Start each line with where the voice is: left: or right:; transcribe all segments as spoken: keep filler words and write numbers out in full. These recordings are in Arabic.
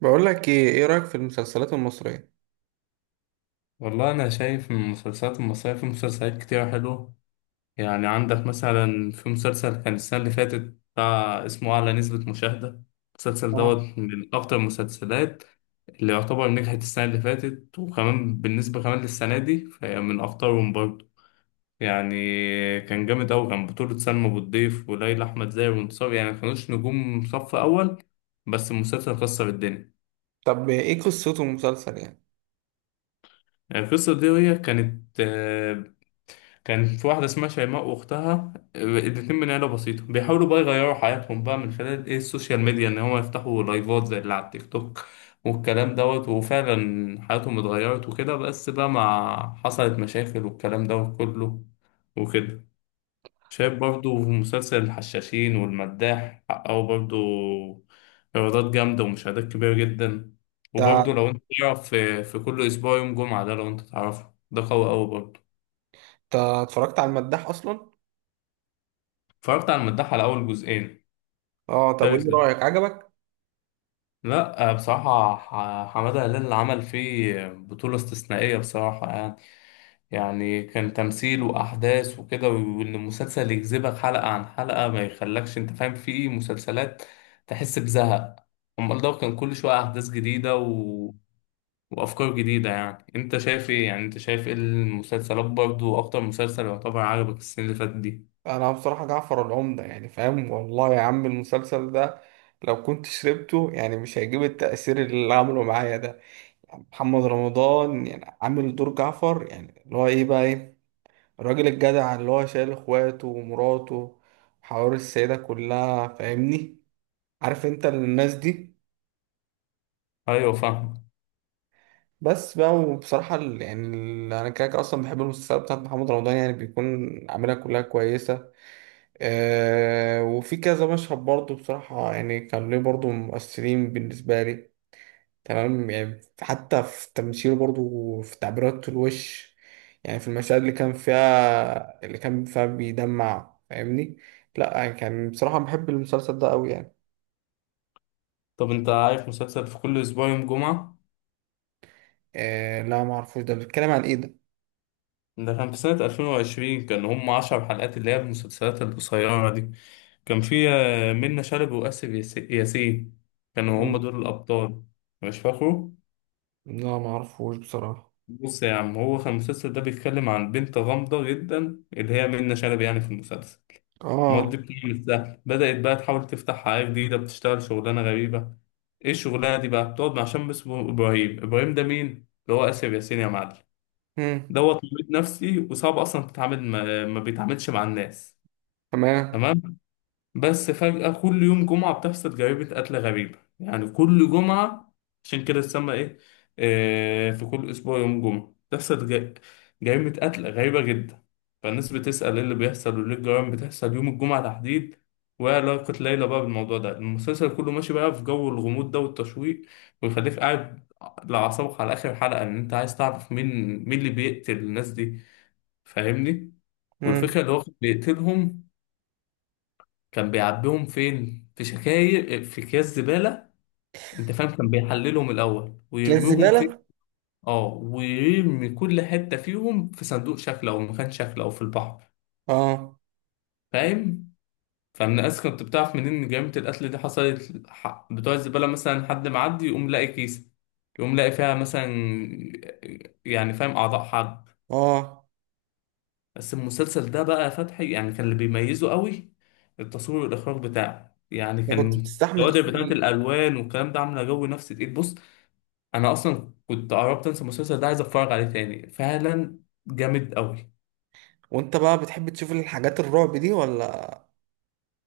right: بقول لك ايه ايه رأيك في المسلسلات المصرية؟
left: والله أنا شايف من المسلسلات المصرية في مسلسلات كتيرة حلوة. يعني عندك مثلا في مسلسل كان السنة اللي فاتت، بتاع اسمه أعلى نسبة مشاهدة. المسلسل
right: اه،
left: دوت من أكتر المسلسلات اللي يعتبر نجحت السنة اللي فاتت، وكمان بالنسبة كمان للسنة دي فهي من أخطرهم برضه. يعني كان جامد أوي، كان بطولة سلمى أبو الضيف وليلى أحمد زاهر وانتصار، يعني ما كانوش نجوم صف أول، بس المسلسل كسر الدنيا.
right: طب ايه قصته المسلسل يعني؟
left: يعني القصة دي هي كانت آه، كان في واحدة اسمها شيماء وأختها الاتنين من عيلة بسيطة، بيحاولوا بقى يغيروا حياتهم بقى من خلال إيه السوشيال ميديا، إن هما يفتحوا لايفات زي اللي على التيك توك. والكلام دوت وفعلا حياتهم اتغيرت وكده، بس بقى مع حصلت مشاكل والكلام دوت كله وكده. شايف برضو في مسلسل الحشاشين والمداح حققوا برضو إيرادات جامدة ومشاهدات كبيرة جدا.
right: آه،
left: وبرضو
right: انت
left: لو أنت تعرف في في كل أسبوع يوم جمعة ده، لو أنت تعرفه ده قوي أوي برضو.
right: انت اتفرجت على المداح اصلا؟
left: اتفرجت على المداح على أول جزئين.
right: اه، طب
left: تالت
right: ايه
left: ل-
right: رأيك؟ عجبك؟
left: لا، آه، بصراحة، ح- حمادة هلال اللي عمل فيه بطولة استثنائية بصراحة يعني. يعني كان تمثيل وأحداث وكده، وإن المسلسل يجذبك حلقة عن حلقة، ما يخلكش أنت فاهم في مسلسلات تحس بزهق. أمال ده كان كل شوية أحداث جديدة و... وأفكار جديدة. يعني أنت شايف إيه؟ يعني أنت شايف إيه المسلسلات برضو، أكتر مسلسل يعتبر عجبك السنة اللي فاتت دي؟
right: انا بصراحة جعفر العمدة يعني، فاهم والله يا عم، المسلسل ده لو كنت شربته يعني مش هيجيب التأثير اللي عمله معايا ده. محمد رمضان يعني عامل دور جعفر، يعني اللي هو ايه بقى، ايه الراجل الجدع اللي هو شايل اخواته ومراته وحوار السيدة كلها، فاهمني؟ عارف انت الناس دي.
left: أيوة فاهم.
right: بس بقى وبصراحة ال- يعني، ال- أنا كده كده أصلا بحب المسلسلات بتاعت محمد رمضان، يعني بيكون عاملها كلها كويسة. أه، وفي كذا مشهد برضه بصراحة يعني كان ليه برضه مؤثرين بالنسبة لي. تمام يعني، حتى في تمثيله برضه وفي تعبيرات الوش، يعني في المشاهد اللي كان فيها اللي كان فيها بيدمع، فاهمني؟ لأ يعني، كان بصراحة بحب المسلسل ده أوي يعني.
left: طب أنت عارف مسلسل في كل أسبوع يوم جمعة؟
right: أه، لا معرفوش. ده بيتكلم عن إيه ده؟
left: ده كان في سنة ألفين وعشرين، كان هم 10 حلقات، اللي هي المسلسلات القصيرة دي. كان في آه، منة شلبي وآسف ياس- ياسين، كانوا هم
right: مم.
left: دول الأبطال. مش فاكره.
right: لا، معرفوش بصراحة.
left: بص يا عم، هو كان المسلسل ده بيتكلم عن بنت غامضة جدا، اللي هي منة شلبي يعني في المسلسل.
right: آه.
left: ماضي بتعمل سهل، بدأت بقى تحاول تفتح حياة جديدة، بتشتغل شغلانة غريبة. ايه الشغلانة دي بقى؟ بتقعد مع شاب اسمه إبراهيم. إبراهيم ده مين؟ اللي هو آسف ياسين يا معلم.
right: مم.
left: دوت مريض نفسي وصعب أصلا تتعامل، ما ما بيتعاملش مع الناس.
right: تمام.
left: تمام. بس فجأة كل يوم جمعة بتحصل جريمة قتل غريبة، يعني كل جمعة، عشان كده تسمى إيه؟ آه، في كل أسبوع يوم جمعة بتحصل ج- جريمة قتل غريبة جدا. فالناس بتسأل إيه اللي بيحصل، وليه الجرائم بتحصل يوم الجمعة تحديد، وإيه علاقة ليلى بقى بالموضوع ده؟ المسلسل كله ماشي بقى في جو الغموض ده والتشويق، ويخليك قاعد لأعصابك على آخر حلقة، إن أنت عايز تعرف مين، مين اللي بيقتل الناس دي. فاهمني؟ والفكرة
right: امم.
left: اللي هو بيقتلهم، كان بيعبيهم فين؟ في شكاير، في اكياس زبالة. انت فاهم، كان بيحللهم الاول
right: اكياس
left: ويرميهم في،
right: زبالة.
left: اه، ويرمي كل حتة فيهم في صندوق شكل او مكان شكل او في البحر.
right: اه.
left: فاهم؟ فمن الناس كنت بتعرف منين ان جريمة القتل دي حصلت؟ ح- بتوع الزبالة مثلا، حد معدي يقوم لاقي كيسة، يقوم لاقي فيها مثلا، يعني فاهم، اعضاء حد.
right: اه،
left: بس المسلسل ده بقى يا فتحي، يعني كان اللي بيميزه قوي التصوير والإخراج بتاعه، يعني
right: انت كنت
left: كان
right: بتستحمل
left: الكوادر بتاعت
right: تجري؟
left: الألوان والكلام ده عاملة جو نفسي تقيل. بص، أنا أصلا كنت قربت أنسى المسلسل ده، عايز أتفرج عليه تاني فعلا. جامد قوي.
right: وانت بقى بتحب تشوف الحاجات الرعب دي ولا؟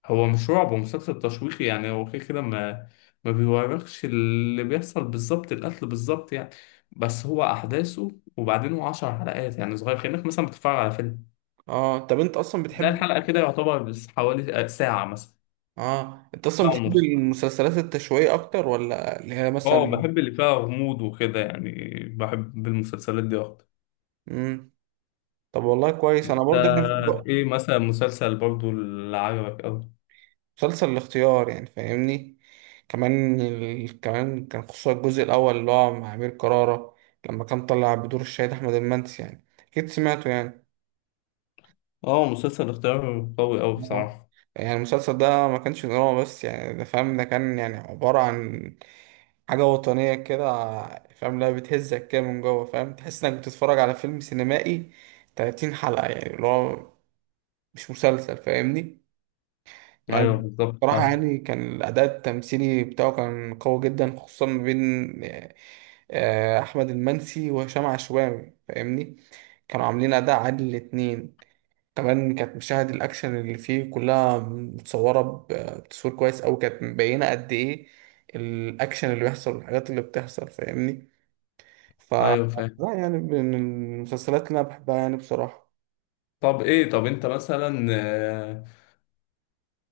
left: هو مش رعب، هو مسلسل تشويقي، يعني هو كده كده ما ما بيوريكش اللي بيحصل بالظبط، القتل بالظبط يعني. بس هو أحداثه، وبعدين هو 10 حلقات، يعني صغير كأنك مثلا بتتفرج على فيلم.
right: اه، طب انت اصلا
left: تلاقي
right: بتحب؟
left: الحلقة كده يعتبر بس حوالي ساعة مثلا،
right: اه، انت اصلا
left: ساعة
right: بتحب
left: ونص.
right: المسلسلات التشويقية اكتر، ولا اللي هي
left: اه،
right: مثلا؟
left: بحب اللي فيها غموض وكده يعني، بحب المسلسلات دي اكتر.
right: امم. طب والله كويس. انا
left: انت
right: برضه كان في ب-
left: ايه مثلا مسلسل برضو اللي عجبك اوي؟
right: مسلسل الاختيار يعني، فاهمني؟ كمان ال... كمان كان خصوصا الجزء الاول اللي هو مع امير كرارة، لما كان طلع بدور الشهيد احمد المنسي، يعني اكيد سمعته يعني.
left: اه، مسلسل اختيار قوي اوي
right: آه.
left: بصراحة.
right: يعني المسلسل ده ما كانش دراما بس، يعني ده فاهم، ده كان يعني عبارة عن حاجة وطنية كده. فاهم؟ لا، بتهزك كده من جوه، فاهم تحس انك بتتفرج على فيلم سينمائي ثلاثين حلقة، يعني اللي هو مش مسلسل، فاهمني؟
left: ايوه
right: يعني
left: بالظبط
right: بصراحة،
left: فاهم.
right: يعني كان الأداء التمثيلي بتاعه كان قوي جدا، خصوصا ما بين آه، أحمد المنسي وهشام عشوائي، فاهمني؟ كانوا عاملين أداء عادل الاتنين. كمان كانت مشاهد الأكشن اللي فيه كلها متصورة ب- بتصوير كويس أوي، كانت مبينة قد إيه الأكشن اللي بيحصل والحاجات اللي بتحصل، فاهمني؟ ف
left: ايوه فاهم.
right: لا يعني، من المسلسلات اللي أنا بحبها يعني بصراحة.
left: طب ايه، طب انت مثلا آه،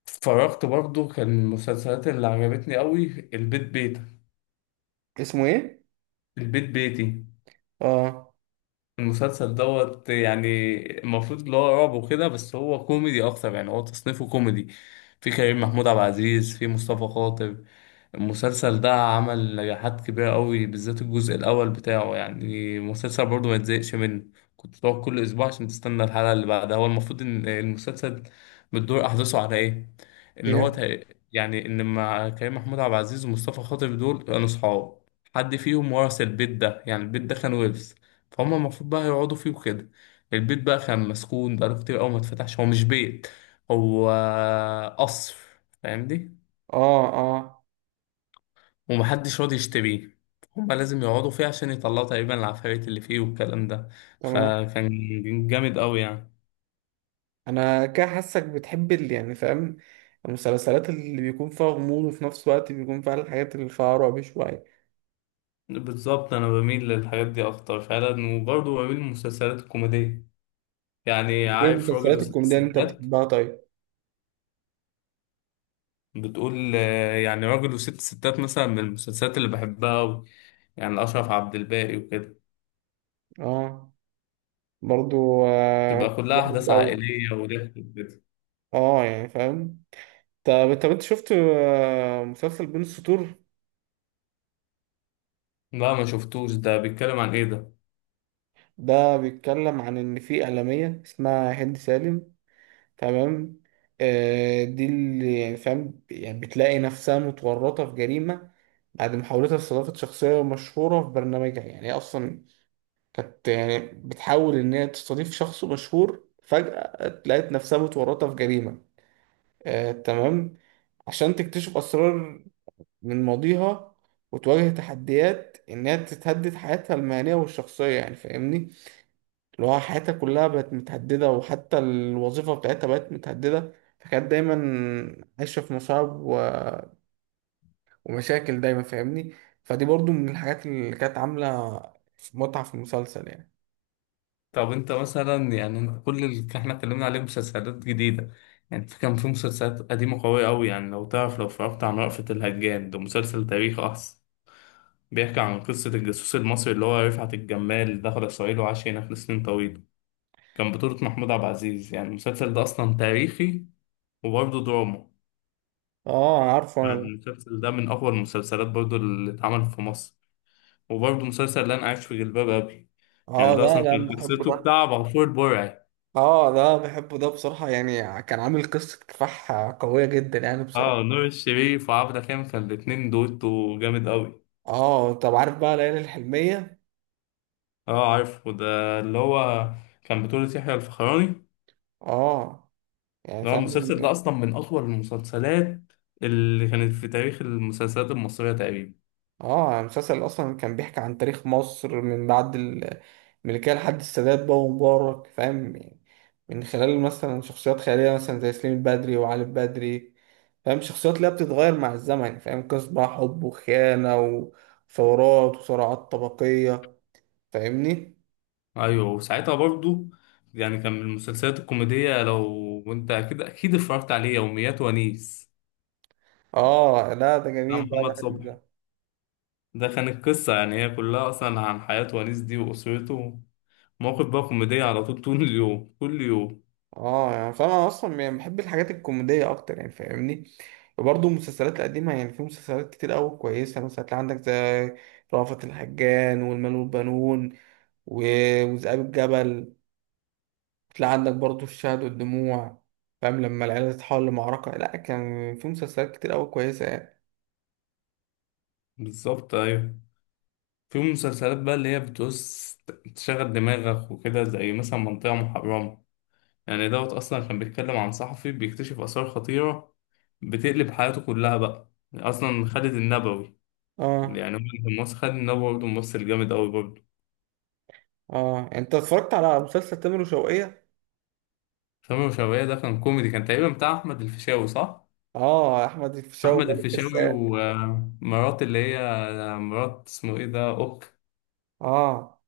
left: اتفرجت برضو كان المسلسلات اللي عجبتني اوي، البيت بيتك،
right: اسمه إيه؟
left: البيت بيتي.
right: آه.
left: المسلسل دوت يعني المفروض اللي هو رعب وكده، بس هو كوميدي اكتر، يعني هو تصنيفه كوميدي. في كريم محمود عبد العزيز، في مصطفى خاطر. المسلسل ده عمل نجاحات كبيرة قوي، بالذات الجزء الأول بتاعه، يعني المسلسل برضه ما يتزهقش منه. كنت بقعد كل أسبوع عشان تستنى الحلقة اللي بعدها. هو المفروض إن المسلسل بتدور أحداثه على إيه؟ إن هو
right: إيه؟
left: تق- يعني إن مع كريم محمود عبد العزيز ومصطفى خاطر دول كانوا صحاب، حد فيهم ورث البيت ده، يعني البيت ده كان ورث، فهم المفروض بقى يقعدوا فيه وكده. البيت بقى كان مسكون، بقاله كتير أوي ما اتفتحش. هو مش بيت، هو قصر. فاهم دي؟
right: آه، آه.
left: ومحدش راضي يشتريه. هما لازم يقعدوا فيه عشان يطلعوا تقريبا العفاريت اللي فيه والكلام ده.
right: تمام.
left: فكان جامد قوي يعني.
right: أنا كده حاسك بتحب اللي، يعني فاهم، المسلسلات اللي بيكون فيها غموض، وفي نفس الوقت بيكون فيها الحاجات اللي فيها رعب شوية.
left: بالظبط، انا بميل للحاجات دي اكتر فعلا، وبرضه بميل للمسلسلات الكوميديه. يعني
right: إيه
left: عارف راجل
right: المسلسلات
left: وست
right: الكوميدية اللي أنت
left: ستات؟
right: بتحبها طيب؟
left: بتقول آه، يعني راجل وست ستات مثلا من المسلسلات اللي بحبها قوي، يعني اشرف عبد الباقي وكده.
right: آه. برضو آه،
left: تبقى كلها احداث
right: بحبه أوي.
left: عائليه وضحك وكده.
right: اه، يعني فاهم. طب طب انت شفت آه، مسلسل بين السطور؟
left: لا ما شفتوش، ده بيتكلم عن ايه ده؟
right: ده بيتكلم عن ان في اعلاميه اسمها هند سالم. تمام. آه، دي اللي، يعني فاهم، يعني بتلاقي نفسها متورطه في جريمه بعد محاولتها لاستضافه شخصيه مشهوره في برنامجها، يعني هي اصلا كانت، يعني بتحاول ان هي تستضيف شخص مشهور، فجاه لقيت نفسها متورطه في جريمه. آه، تمام. عشان تكتشف أسرار من ماضيها وتواجه تحديات إنها تتهدد حياتها المهنية والشخصية، يعني فاهمني، اللي هو حياتها كلها بقت متهددة، وحتى الوظيفة بتاعتها بقت متهددة. فكانت دايما عايشة في مصاعب و... ومشاكل دايما، فاهمني. فدي برضو من الحاجات اللي كانت عاملة متعة في المسلسل يعني.
left: طب انت مثلا يعني، انت كل اللي احنا اتكلمنا عليه مسلسلات جديدة، يعني في كان في مسلسلات قديمة قوية أوي. يعني لو تعرف لو اتفرجت عن رأفت الهجان، ده مسلسل تاريخ أصلا، بيحكي عن قصة الجاسوس المصري اللي هو رفعت الجمال، دخل إسرائيل وعاش هناك لسنين طويلة، كان بطولة محمود عبد العزيز. يعني المسلسل ده أصلا تاريخي وبرضه دراما.
right: اه، عارفه انا ده.
left: المسلسل ده من أقوى المسلسلات برضه اللي اتعمل في مصر. وبرضه مسلسل اللي أنا عايش في جلباب أبي.
right: اه،
left: يعني ده
right: لا،
left: أصلا
right: لا،
left: كانت
right: بحبه
left: قصته
right: ده.
left: بتاع عبد الغفور البرعي.
right: اه، ده بحبه ده بصراحة، يعني كان عامل قصة كفاح قوية جدا يعني
left: اه،
right: بصراحة.
left: نور الشريف وعبده كامل، كان الاتنين دويتو جامد قوي.
right: اه، طب عارف بقى ليالي الحلمية؟
left: اه عارف، وده اللي هو كان بطولة يحيى الفخراني، اللي
right: اه، يعني
left: هو
right: فعلا.
left: المسلسل ده اصلا من اطول المسلسلات اللي كانت في تاريخ المسلسلات المصرية تقريبا.
right: اه، يعني المسلسل اصلا كان بيحكي عن تاريخ مصر من بعد الملكية لحد السادات بقى ومبارك، فاهم يعني، من خلال مثلا شخصيات خيالية مثلا زي سليم البدري وعلي البدري، فاهم؟ شخصيات اللي هي بتتغير مع الزمن، فاهم؟ قصص بقى حب وخيانة وثورات وصراعات طبقية، فاهمني.
left: ايوه، وساعتها برضو يعني كان من المسلسلات الكوميدية لو انت اكيد اكيد اتفرجت عليه يوميات ونيس
right: اه، لا ده
left: بتاع
right: جميل بقى.
left: محمد صبحي.
right: بحب.
left: ده كان القصة يعني هي كلها اصلا عن حياة ونيس دي واسرته، مواقف بقى كوميدية على طول، طول اليوم كل يوم.
right: اه، يعني فانا اصلا، يعني بحب الحاجات الكوميديه اكتر، يعني فاهمني. وبرضه المسلسلات القديمه يعني، في مسلسلات كتير قوي كويسه، مثلا هتلاقي عندك زي رأفت الهجان والمال والبنون و- وذئاب الجبل، تلاقي عندك برضه الشهد والدموع، فاهم لما العيله تتحول لمعركه. لا، كان في مسلسلات كتير قوي كويسه يعني.
left: بالظبط ايوه. في مسلسلات بقى اللي هي بتوس تشغل دماغك وكده، زي مثلا منطقة محرمة. يعني دوت أصلا كان بيتكلم عن صحفي بيكتشف آثار خطيرة، بتقلب حياته كلها بقى أصلا. خالد النبوي،
right: اه.
left: يعني هو كان ممثل خالد النبوي برضه ممثل جامد أوي برضه.
right: اه، يعني انت اتفرجت على مسلسل تامر وشوقية؟
left: سامي وشوية، ده كان كوميدي، كان تقريبا بتاع أحمد الفيشاوي صح؟
right: اه، احمد الفيشاوي
left: أحمد
right: ومالك
left: الفيشاوي
right: الساعة.
left: ومرات اللي هي، مرات اسمه إيه ده؟ أوك.
right: اه،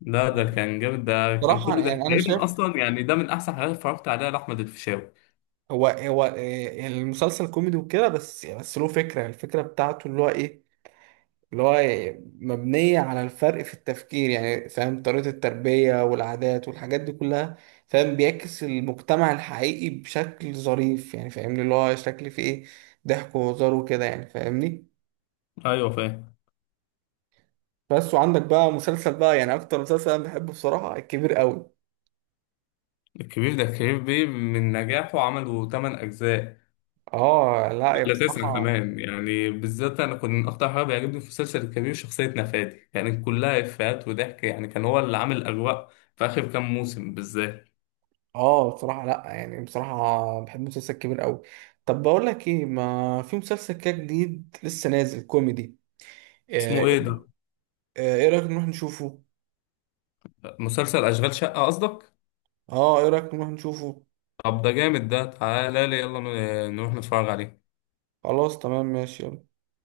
left: لا ده
right: يعني
left: كان جامد، ده كان
right: بصراحه،
left: كله ده
right: يعني انا
left: تقريبا
right: شايف
left: أصلا، يعني ده من أحسن حاجات اتفرجت عليها لأحمد الفيشاوي.
right: هو هو آه، المسلسل كوميدي وكده، بس يعني، بس له فكرة، الفكرة بتاعته اللي هو ايه، اللي هو إيه؟ مبنية على الفرق في التفكير يعني، فاهم طريقة التربية والعادات والحاجات دي كلها؟ فاهم؟ بيعكس المجتمع الحقيقي بشكل ظريف، يعني فاهمني، اللي هو شكل فيه ايه ضحك وهزار وكده، يعني فاهمني.
left: أيوه فاهم.
right: بس وعندك بقى مسلسل بقى، يعني اكتر مسلسل انا بحبه بصراحة الكبير قوي.
left: الكبير، ده كبير بيه من نجاحه عملوا 8 أجزاء.
right: اه، لا يا
left: لا تسعة
right: بصراحة.
left: كمان، يعني بالذات أنا كنت أكتر حاجة بيعجبني في مسلسل الكبير شخصية نفادي، يعني كلها إفيهات وضحك، يعني كان هو اللي عامل الأجواء في آخر كام موسم بالذات.
right: اه، بصراحة لا يعني، بصراحة بحب مسلسل كبير قوي. طب بقول لك ايه، ما في مسلسل كده جديد لسه نازل كوميدي. آه،
left: اسمه
right: إيه،
left: إيه ده؟
right: آه، ايه رأيك نروح نشوفه؟
left: مسلسل أشغال شقة قصدك؟
right: اه، ايه رأيك نروح نشوفه؟
left: طب ده جامد، ده تعالى لي يلا ن- نروح نتفرج عليه.
right: خلاص تمام ماشي يلا.